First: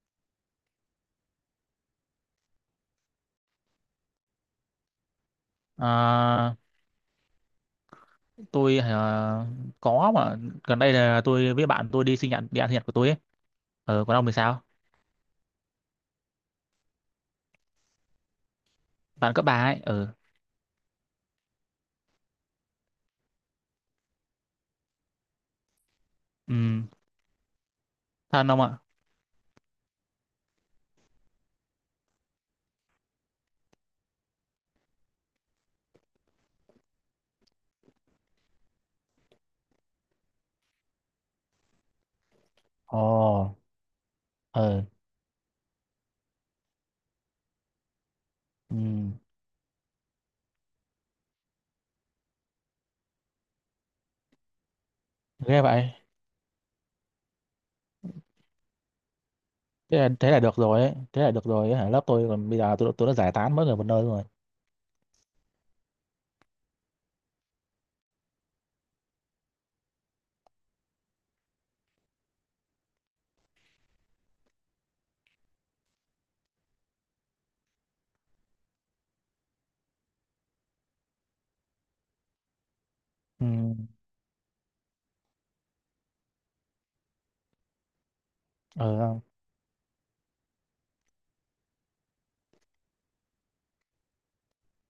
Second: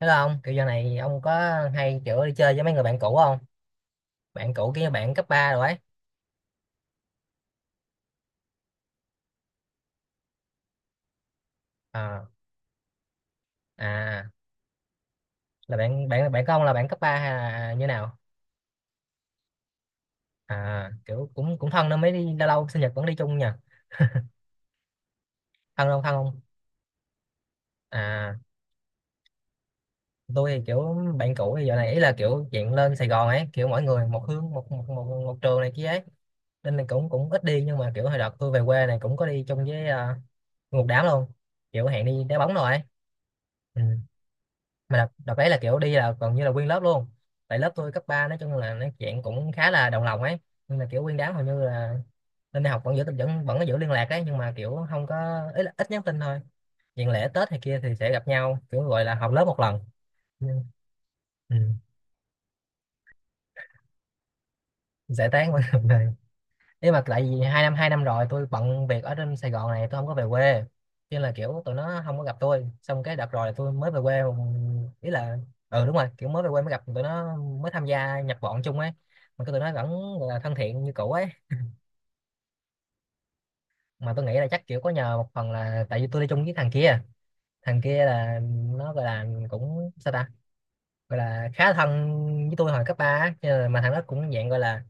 Thế là ông kiểu giờ này ông có hay kiểu đi chơi với mấy người bạn cũ không? Bạn cũ kia bạn cấp 3 rồi ấy. À, tôi à, có mà gần đây là tôi với bạn tôi đi Ờ, sinh nhật đi ăn sinh nhật của tôi ấy. Ờ, còn ông à, thì sao? là bạn bạn bạn của ông là bạn cấp 3 hay là như nào? Bạn cấp ba ấy. Ờ, À kiểu cũng cũng thân nên mới đi lâu lâu sinh nhật vẫn đi chung nha. Thân không, thân không? ừ, À, thân ông ạ. tôi thì kiểu bạn cũ thì giờ này ý là kiểu chuyện lên Sài Gòn ấy, kiểu mỗi người một hướng, một trường này kia ấy. Nên là cũng cũng ít đi, nhưng mà kiểu hồi đợt tôi về quê này cũng có đi chung với một đám luôn. Kiểu hẹn đi đá bóng rồi ấy. Ồ, Ừ. ờ, Mà đợt đấy là kiểu đi là gần như là nguyên lớp luôn, tại lớp tôi cấp 3 nói chung là nói ừ, chuyện cũng khá là đồng lòng ấy, nhưng mà kiểu nguyên đám hầu như là lên đại học vẫn giữ vẫn vẫn có giữ liên lạc ấy, nhưng mà kiểu không có ghê ít, vậy. ít nhắn tin thôi, chuyện lễ Tết hay kia thì sẽ gặp nhau kiểu gọi là họp lớp một lần. Thế là được rồi ấy. Thế là được Ừ. rồi ấy. Hả? Lớp tôi còn bây giờ tôi đã giải tán mỗi người một nơi rồi. Giải tán mọi người, nếu mà tại vì 2 năm 2 năm rồi tôi bận việc ở trên Sài Gòn này, tôi không có về quê, cho nên là kiểu tụi nó không có gặp tôi, xong cái đợt rồi là tôi mới về quê, ý là ừ đúng rồi, kiểu mới về quê mới gặp tụi nó, mới tham gia nhập bọn chung ấy, mà cái tụi nó vẫn gọi là thân thiện như cũ ấy, Ừ, mà tôi nghĩ là chắc kiểu có nhờ một phần là tại vì tôi đi chung với thằng kia. Thằng kia là nó ờ, gọi không? là cũng sao ta, gọi là khá thân với tôi hồi cấp ba á. Mà thằng đó cũng dạng gọi là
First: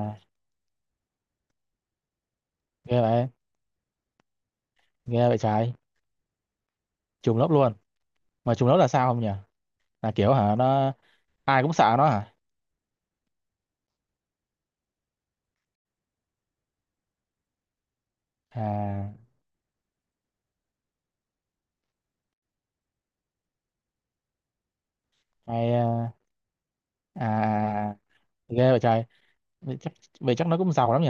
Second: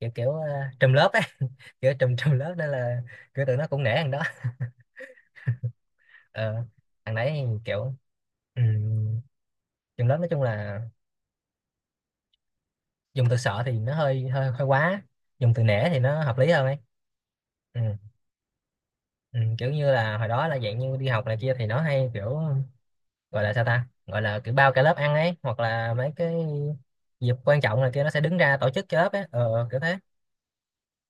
kiểu kiểu trùm lớp ấy. Kiểu trùm trùm lớp nên ghê là vậy, kiểu tụi nó cũng nể thằng đó. ghê vậy trái. ờ, thằng Trùng đấy lớp luôn. kiểu Mà um, trùng lớp là sao không nhỉ? trường Là lớp nói kiểu chung hả, là nó, ai cũng sợ nó hả? dùng từ sợ thì nó hơi hơi hơi quá, dùng từ nể thì nó hợp lý hơn ấy. Ừ, À, ừ, kiểu như là hồi đó là dạng như đi học này kia thì nó hay kiểu gọi là sao ta, gọi là kiểu bao cả lớp ăn ấy, hoặc hay, là mấy à, cái dịp quan trọng này à, kia nó sẽ đứng ra tổ ghê chức cho vậy, lớp ấy, vậy kiểu chắc thế. vậy chắc nó cũng giàu lắm nhỉ.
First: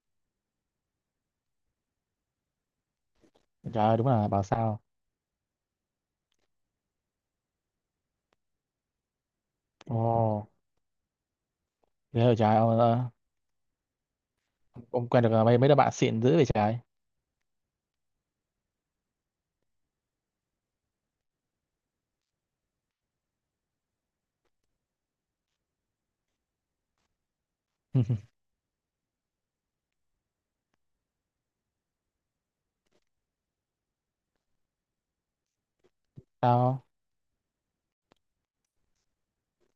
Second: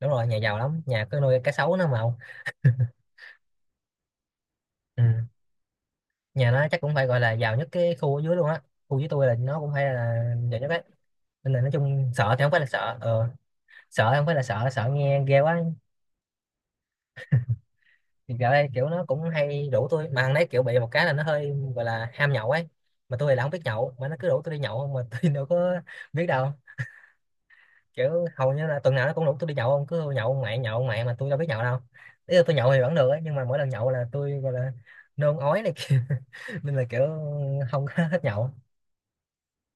Đúng rồi nhà giàu lắm, nhà cứ nuôi cá sấu nó mà ông. Trời ơi, đúng là bảo sao. Ừ. Nhà nó chắc cũng phải gọi là giàu nhất cái khu ở dưới luôn á, khu dưới tôi là nó cũng phải là Ồ giàu nhất ấy, nên là nói chung thế sợ rồi thì không trời phải là ông, sợ, ờ, sợ không phải là sợ, sợ ông quen nghe được ghê ờ, mấy quá. mấy đứa bạn xịn dữ vậy trời. Thì gạo đây kiểu nó cũng hay rủ tôi, mà thằng đấy kiểu bị một cái là nó hơi gọi là ham nhậu ấy, mà tôi thì là không biết nhậu mà nó cứ rủ tôi đi nhậu không mà tôi đâu có biết đâu. Kiểu hầu như là tuần nào nó cũng rủ tôi đi nhậu không, cứ nhậu ông mẹ nhậu ông mẹ, mà tôi đâu biết nhậu đâu. Ý là tôi nhậu thì vẫn được ấy, nhưng mà mỗi lần nhậu là tôi gọi là nôn ói này kia, nên là Sao? kiểu không có hết nhậu.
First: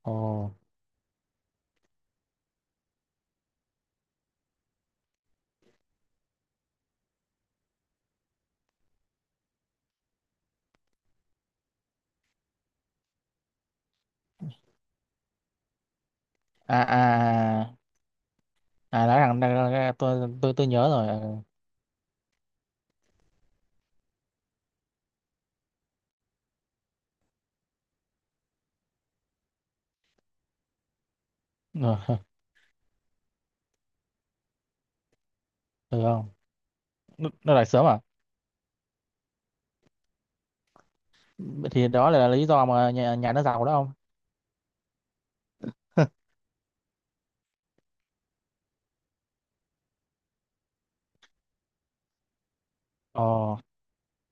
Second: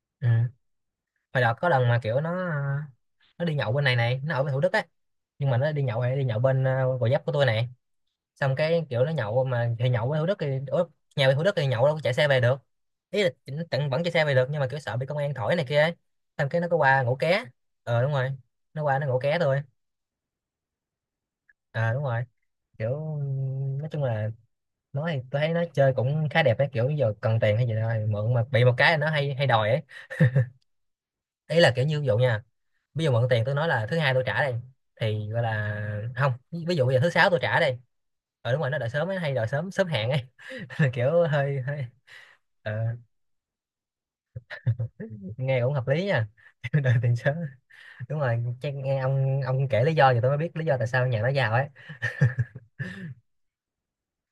Ồ, Ừ. Hồi đợt có lần mà kiểu nó đi nhậu bên này này, nó ở bên Thủ Đức ấy, nhưng mà nó đi nhậu hay đi nhậu bên Gò Vấp của tôi này, xong cái kiểu nó nhậu mà thì nhậu ở Thủ Đức thì ở nhà về Thủ Đức thì nhậu đâu có chạy xe về được, ý là nó tận vẫn chạy xe về được nhưng mà kiểu sợ bị công an thổi này kia ấy. Xong cái nó có à qua ngủ ké. à à Ờ đúng rồi, nó qua nó à, ngủ nói ké thằng thôi. tôi tôi nhớ rồi ờ. Ờ đúng rồi, kiểu nói chung là nói thì tôi thấy nó chơi cũng khá đẹp ấy, kiểu giờ cần tiền hay gì đó thì mượn, mà bị một cái là nó hay hay đòi ấy. Ý là kiểu như ví dụ nha, ví dụ mượn tiền tôi nói là thứ Hai tôi trả đây, thì gọi Ờ, là được không? không, ví dụ bây giờ thứ Sáu tôi Nó trả lại đây. sớm à? Ờ đúng rồi, nó đợi sớm ấy, hay đòi sớm, sớm hẹn ấy, kiểu hơi Vậy hơi thì đó là lý do ờ mà nhà nó giàu đó không? nghe cũng hợp lý nha. Đời tiền sớ đúng rồi, chắc nghe ông kể lý do thì tôi mới biết lý do tại sao nhà nó giàu ấy. Ồ,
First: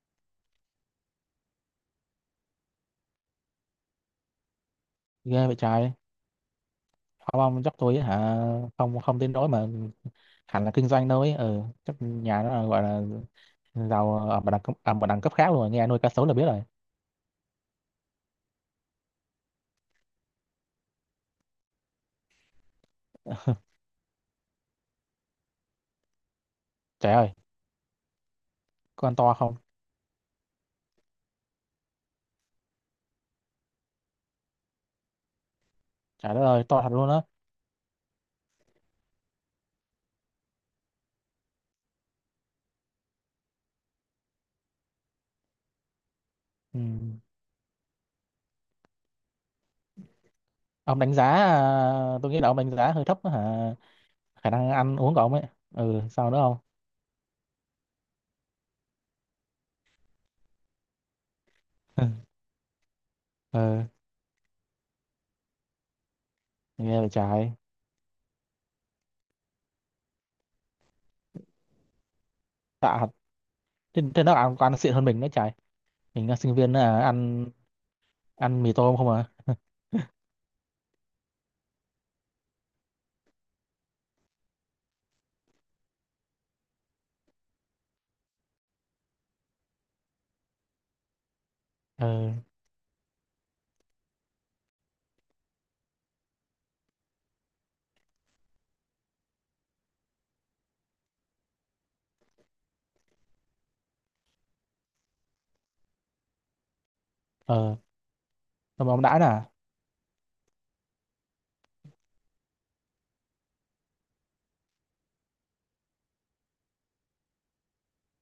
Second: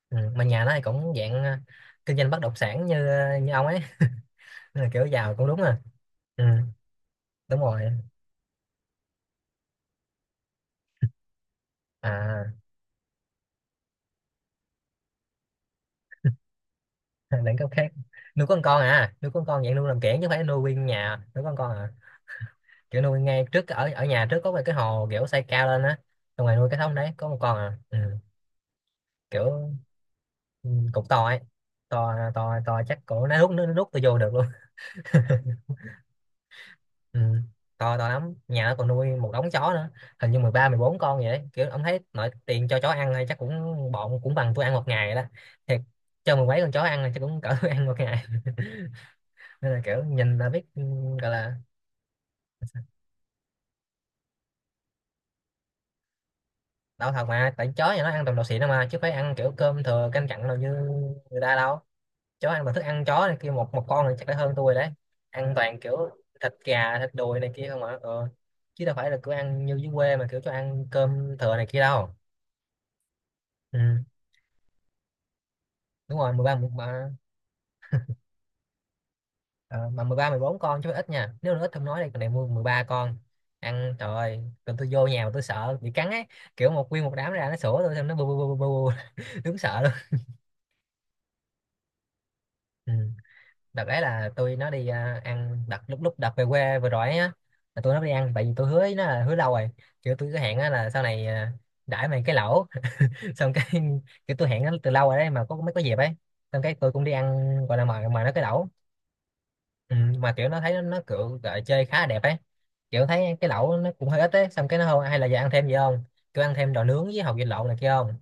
Ừ. Mà nhà nó thì cũng dạng kinh doanh bất động sản như như ông ấy, nên là kiểu giàu ghê cũng vậy đúng à. trời. Ừ. Không Đúng ông chắc rồi tôi hả? Không không đến nỗi mà hẳn là kinh doanh đâu ấy, ừ chắc nhà à. nó là gọi là giàu ở một đẳng cấp ở một đẳng cấp khác luôn, nghe nuôi cá sấu là biết rồi. Đẳng cấp khác, nuôi con à, nuôi con dạng nuôi làm kiểng chứ không phải nuôi nguyên nhà nuôi con à, kiểu nuôi ngay trước ở ở nhà trước có một cái hồ kiểu xây cao lên á, xong rồi nuôi cái thống đấy Trời có ơi, một con à. Ừ. con to không? Kiểu ừ, cũng to ấy, to to to chắc cổ nó rút nó rút tôi vô được luôn. Trời đất ơi, to thật luôn Ừ. á. To to lắm, nhà nó còn nuôi một đống chó nữa, hình như 13-14 con vậy đấy. Kiểu ông thấy nội tiền cho chó ăn thôi chắc cũng bọn cũng bằng tôi ăn một ngày đó, thiệt, cho mười mấy con Ừ. chó ăn là chắc cũng cỡ tôi ăn một ngày. Nên là kiểu nhìn là biết. Ừ, Ông đánh giá, gọi là à, tôi nghĩ là ông đánh giá hơi thấp á hả? Khả năng ăn uống của ông ấy. Ừ, sao nữa không? đau thật mà tại chó nhà nó ăn toàn đồ xịn đâu, mà chứ phải ăn kiểu cơm thừa canh cặn đâu như người ta đâu. Chó ăn toàn thức ăn chó này kia, một Ừ, một con này chắc đã hơn tôi đấy, ăn toàn kiểu thịt gà nghe thịt vậy đùi này trời. kia không mà. Ừ. Chứ đâu phải là cứ ăn như dưới quê mà kiểu cho ăn cơm thừa này kia đâu. Tạ thật. Ừ. Thế, thế nó ăn, ăn xịn hơn mình nữa trời. Đúng Mình rồi, là mười ba sinh mười viên à, mà, ăn ăn mì tôm không à? ờ, mà 13-14 con chứ ít nha, nếu nó ít không nói đây còn này mua 13 con ăn, trời ơi. Còn tôi vô nhà mà tôi sợ bị cắn ấy, kiểu một nguyên một đám ra nó sủa tôi, xong nó bu bu bu bu bu bu. Đúng sợ luôn. Ừ, Ừ. Đợt đấy là tôi nó đi ăn đợt lúc lúc đợt về quê vừa rồi ấy á, là tôi nó đi ăn tại vì tôi hứa với nó là hứa lâu rồi, kiểu tôi cứ hẹn á là sau này đãi mày cái lẩu. Xong cái kiểu tôi hẹn nó từ lâu rồi đấy mà có mới có dịp ấy, xong cái tôi cũng đi ăn ừ. gọi là mời mời nó cái lẩu. Xong rồi ông đãi nè. Ừ, mà kiểu nó thấy nó kiểu gọi chơi khá là đẹp ấy, kiểu thấy cái lẩu nó cũng hơi ít ấy, xong cái nó không hay là giờ ăn thêm gì không, cứ ăn thêm đồ nướng với hột vịt lộn này kia không,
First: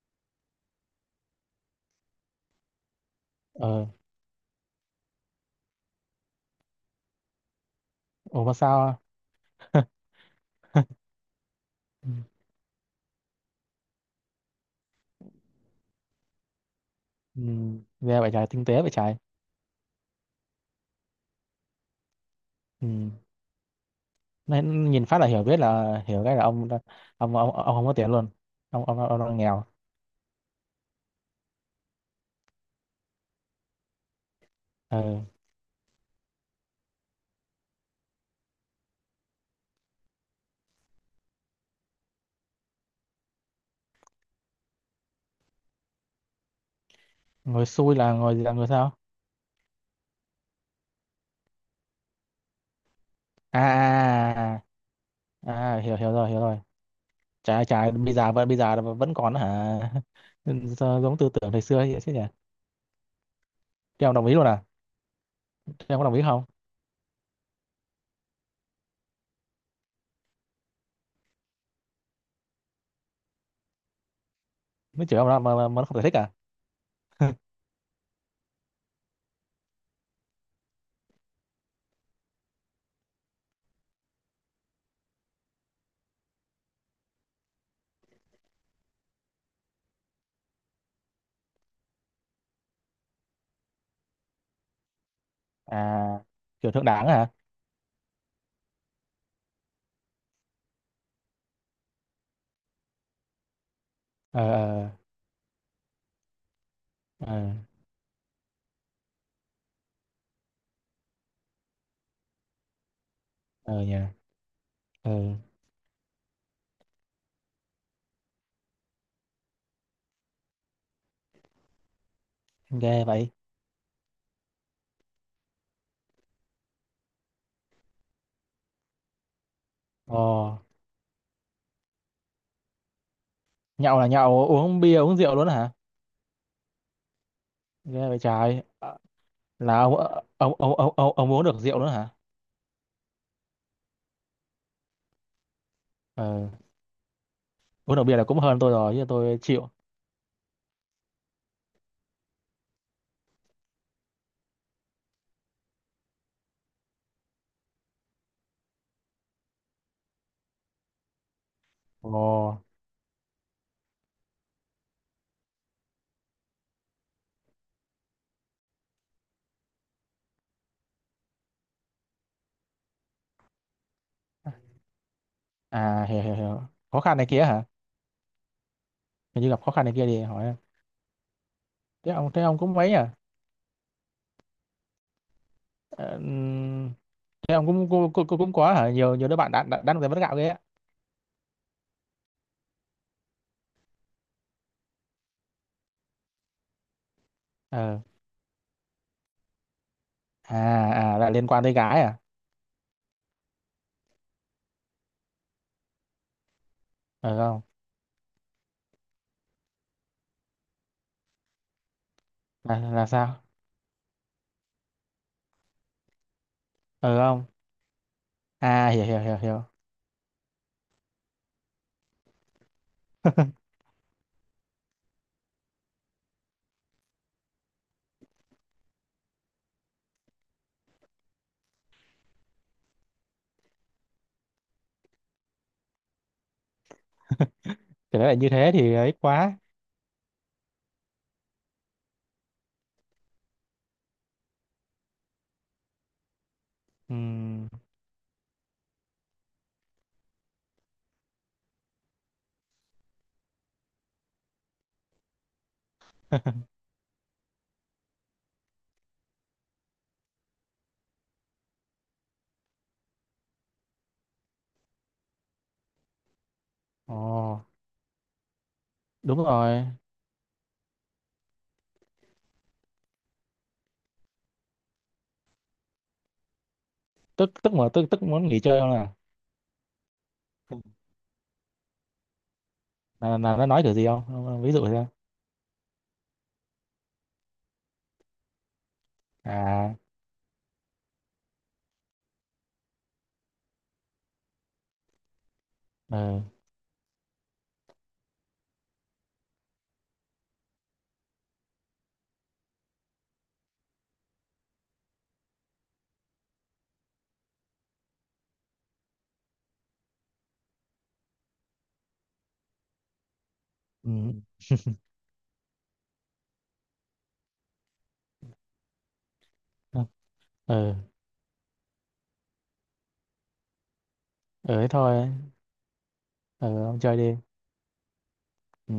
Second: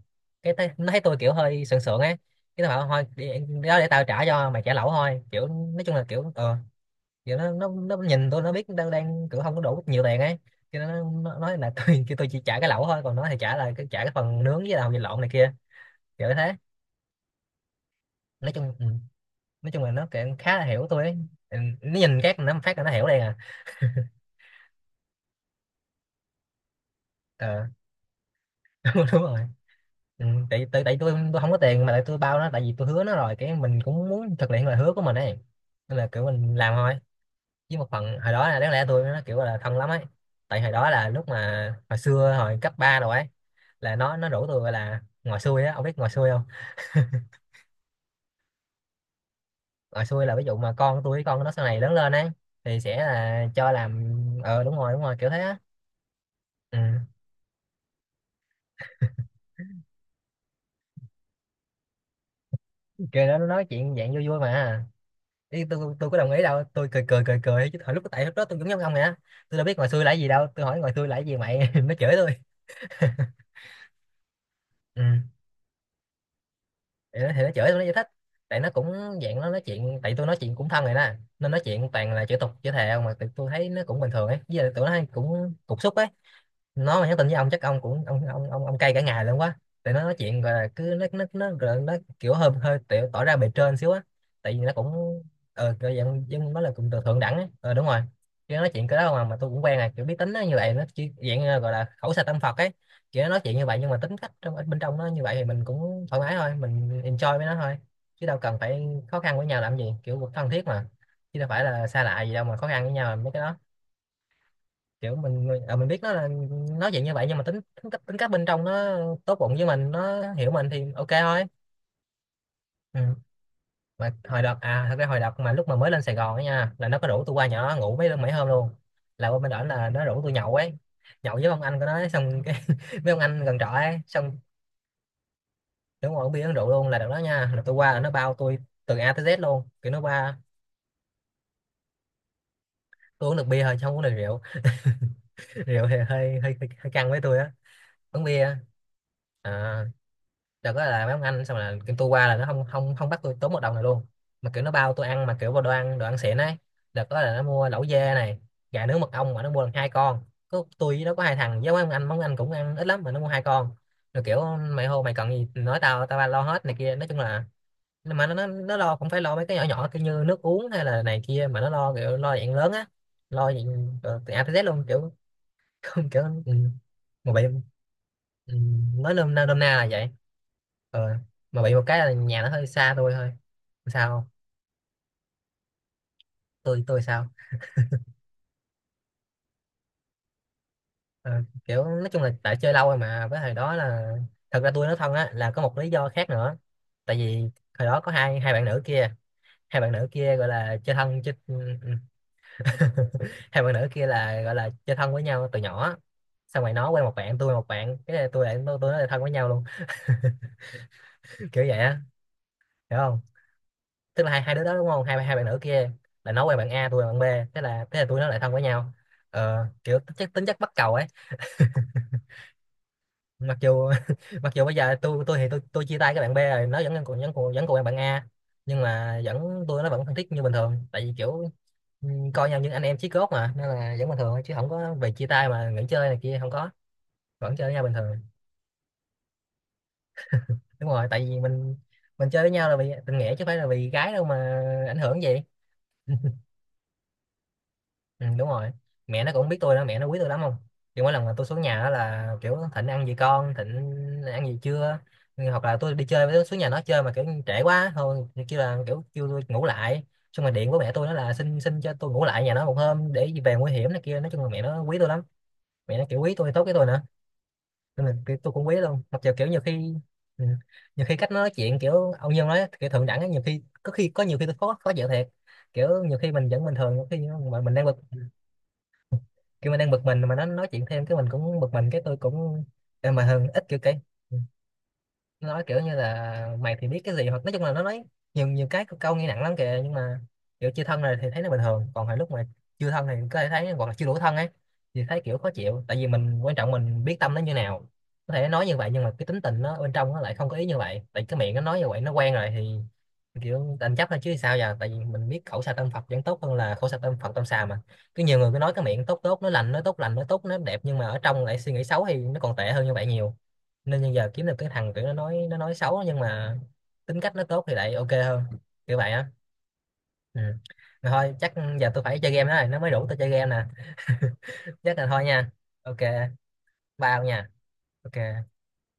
nó thấy tôi kiểu hơi sượng sượng ấy, cái nó bảo thôi đi, đi đó Ừ, để tao trả cho mày, trả lẩu thôi, kiểu nói chung là kiểu kiểu nó nhìn tôi, ủa nó mà biết đang sao? đang kiểu không có đủ nhiều tiền ấy, cho nên nó nói là tôi Ừ. kêu tôi chỉ trả cái lẩu thôi, còn nó thì trả cái phần nướng với là hột vịt lộn này kia, kiểu thế. Ừ, nghe vậy trời, Nói tinh chung. tế Ừ. vậy trời. Nói chung là nó kiểu khá là hiểu tôi ấy. Ừ, nó nhìn các nó phát là Ừ. nó hiểu đây à. Nó nhìn phát là hiểu biết là hiểu cái là ông ông, Ờ. ông không có tiền luôn. Ông Đúng ông đang rồi, nghèo. ừ, tại tại tại tôi không có tiền, mà tại tôi bao nó tại vì tôi hứa nó rồi, cái mình cũng muốn thực hiện lời hứa của mình Ừ. ấy, nên là kiểu mình làm thôi. Với một phần hồi đó là đáng lẽ tôi nó kiểu là thân lắm ấy, tại hồi đó là lúc mà hồi xưa hồi cấp 3 rồi ấy, là nó rủ tôi gọi là ngồi xuôi á, ông biết ngồi xuôi không? Ngồi xui là ngồi gì, là ngồi sao? Ngồi xuôi là ví dụ mà con tôi với con nó sau này lớn lên ấy thì sẽ là À cho làm. Ờ à, đúng rồi đúng rồi, kiểu thế à, á. à à, hiểu hiểu rồi hiểu rồi. Ừ. Trái trái bây giờ vẫn còn hả? Sao giống tư tưởng thời xưa ấy chứ nhỉ? Kêu nó nói chuyện Thì dạng ông đồng vui ý vui luôn à? mà. Ý, Thì tôi ông có tôi đồng có ý đồng ý không? đâu, tôi cười cười cười cười chứ hồi lúc tại lúc đó tôi cũng giống ông nè, tôi đâu biết ngoài xui là cái gì đâu, tôi hỏi ngoài xui là cái gì mày nó chửi tôi. Ừ. Mới chửi ông mà, mà nó không giải thích à? Thì nó chửi tôi, nó giải thích. Tại nó cũng dạng nó nói chuyện, tại tôi nói chuyện cũng thân rồi đó, nên nói chuyện toàn là chửi tục chửi thề không, mà tụi tôi thấy nó cũng bình thường ấy. Với lại tụi nó hay cũng cục xúc ấy. Nó mà nhắn tin với ông chắc ông cũng ông cay cả ngày luôn quá. Tại nó nói chuyện, gọi là cứ nó gọi là nó kiểu hơi hơi tiểu, tỏ ra bề trên xíu á. Tại vì nó cũng, kiểu À dạng dân nó kiểu là thượng cũng từ đảng thượng hả? đẳng ấy. Ờ, đúng rồi. Chứ nói chuyện cái đó mà tôi cũng quen à, kiểu biết tính nó như vậy. Nó chỉ dạng như gọi là khẩu sạch tâm Phật ấy, kiểu nó nói chuyện như vậy nhưng mà tính cách Ờ trong bên ờ. trong nó như vậy thì mình cũng thoải mái thôi, mình Ờ enjoy với nó thôi. Chứ đâu cần phải khó khăn với nhau làm gì, kiểu thân thiết mà, chứ đâu phải là xa lạ gì đâu mà khó khăn với nhau làm mấy cái đó. ờ nhỉ. Ờ Kiểu mình người- à, mình biết nó là nói chuyện như vậy nhưng mà tính tính cách bên trong nó tốt bụng với mình, nó hiểu mình thì ok thôi. Ừ. ghê vậy. Mà hồi đợt, à thật ra hồi đợt mà lúc mà mới lên Sài Gòn á nha, là nó có rủ tôi qua nhỏ ngủ mấy mấy hôm luôn. Là qua bên đó là nó Ồ rủ tôi nhậu ấy, nhậu với ông anh của nó ấy, xong cái với ông anh gần trọ nhậu ấy. là Xong nhậu uống bia uống rượu luôn hả? kiểu ngồi uống bia uống rượu luôn. Là đợt đó nha, là tôi qua là Ghê nó vậy bao tôi trời. từ Ờ, A tới Z luôn, là kiểu ông nó ờ, qua. Ông uống được rượu nữa hả? Tôi uống được bia thôi chứ không uống được rượu. Rượu thì hơi hơi Ờ hơi, hơi căng với tôi á. uống được bia Uống là cũng bia. hơn tôi rồi chứ tôi chịu. À, đợt đó là mấy ông anh, xong là kiểu tôi qua là nó không không không bắt tôi tốn một đồng này luôn, mà kiểu nó bao tôi ăn mà kiểu vào đồ ăn, đồ ăn xịn ấy. Đợt đó là nó mua lẩu dê này, gà nướng mật ong, mà nó mua được hai con. Có tôi với nó, có hai thằng với mấy ông anh, mấy Ồ. ông anh cũng ăn ít lắm mà nó mua hai con. Rồi kiểu mày hô mày cần gì nói tao, tao lo hết này kia. Nói chung là nhưng mà nó lo không phải lo mấy cái nhỏ nhỏ kiểu như nước uống hay là này kia, mà nó lo kiểu lo dạng lớn á, lo dạng từ A tới Z luôn kiểu. À hiểu Kiểu hiểu ừ. hiểu. Khó khăn này Mà kia bị, hả? ừ, nói nôm Hình na như nôm gặp na khó khăn là này kia vậy. thì hỏi em. Ờ, mà bị một cái là Thế ông nhà thế nó ông hơi cũng xa mấy à? tôi thôi. Sao không? Ờ, tôi tôi sao. thế ông cũng cũng cũng, cũng cũng có hả? Nhiều nhiều đứa bạn đã đang giải mất gạo ghê á. Ờ, kiểu nói chung là tại chơi lâu rồi mà, với hồi đó là, thật ra tôi nói thân á là có một lý do khác nữa. Tại vì hồi Ờ. đó có hai hai bạn nữ kia, hai bạn nữ kia gọi là À chơi à thân là chơi. liên quan tới gái à? Hai bạn nữ kia là gọi là chơi thân với nhau từ nhỏ, xong rồi nó quen một Ờ bạn, tôi quen không. một bạn, cái này tôi lại tôi nói là thân với nhau luôn. Kiểu vậy á. Hiểu Là không? sao? Tức là hai hai đứa đó đúng không, hai hai bạn nữ kia là nó quen bạn A, tôi Ờ quen bạn không. B, thế là tụi nó lại thân với À nhau. hiểu hiểu hiểu hiểu. Ờ, kiểu tính chất bắt cầu ấy. Mặc dù mặc dù bây giờ tôi thì tôi chia tay cái bạn B rồi, nó vẫn còn vẫn còn quen bạn A, nhưng mà vẫn, tôi nó vẫn thân thiết như bình thường. Tại vì kiểu, ừ, coi nhau như anh em chí cốt mà, nên là vẫn bình thường thôi, chứ không có về chia tay mà nghỉ chơi này kia, không có, vẫn chơi với nhau bình thường. Thì đấy là như thế thì ấy quá. Đúng rồi, tại vì mình chơi với nhau là vì tình nghĩa chứ không phải là vì gái đâu mà ảnh hưởng gì. Ừm. Ừ, đúng rồi. Mẹ nó cũng biết tôi đó, mẹ nó quý tôi lắm không, kiểu mỗi lần mà tôi xuống nhà đó là kiểu Thịnh ăn gì, con Thịnh ăn gì chưa. Ừ, hoặc là tôi đi chơi với- xuống nhà nó chơi mà kiểu trễ quá thôi thì kêu là kiểu kêu tôi ngủ lại, xong rồi điện của mẹ tôi, nó là xin, cho tôi ngủ lại nhà nó một hôm để về nguy hiểm này kia. Nói chung là mẹ nó quý tôi lắm, mẹ nó kiểu quý tôi, tốt với tôi nữa, Ồ, nên là kiểu tôi cũng quý luôn. Mặc dù đúng kiểu nhiều rồi. khi, ừ, nhiều khi cách nó nói chuyện kiểu ông Nhân nói kiểu thượng đẳng ấy, nhiều khi, có khi, có nhiều khi tôi khó khó chịu thiệt. Kiểu nhiều khi mình vẫn bình thường, nhiều khi Tức mà mình tức đang mà bực, tức tức muốn nghỉ chơi không à? kiểu mình đang bực mình mà nó nói chuyện thêm cái mình cũng bực mình, cái tôi cũng em mà hơn Là ít nó kiểu nói kiểu cái. gì không? Ông- Ví dụ thế. Nó nói kiểu như là mày thì biết cái gì, hoặc nói chung là nó nói nhiều nhiều cái câu nghe nặng lắm kìa, nhưng À mà kiểu chưa thân rồi thì thấy nó bình thường, còn hồi lúc mà chưa thân thì có thể thấy hoặc là chưa đủ thân ấy thì thấy kiểu khó chịu. Tại vì mình ờ quan trọng, mình biết tâm nó như nào, có thể nói như vậy nhưng mà cái tính tình nó bên trong nó lại không có ý như vậy, tại cái miệng nó nói như vậy nó quen rồi thì kiểu đành chấp thôi chứ sao giờ. Tại vì mình biết khẩu xà tâm Phật vẫn tốt hơn là khẩu xà tâm Phật tâm xà mà, cứ nhiều người cứ nói cái miệng tốt tốt nó lành, nó tốt lành, nó tốt nó đẹp, nhưng mà ở trong lại suy nghĩ xấu thì nó còn tệ hơn như vậy nhiều. Nên ừ. bây giờ kiếm được cái thằng kiểu nó nói, nó nói xấu nhưng mà tính cách nó tốt thì lại ok hơn, kiểu vậy á. Ừ, Ừ. ừ Mà thôi, chắc giờ tôi phải chơi game đó rồi, nó mới đủ tôi chơi game nè. ừ thế Chắc là thôi thôi. nha. Ok, Ừ ông chơi bao đi. nha. Ok. Ừ.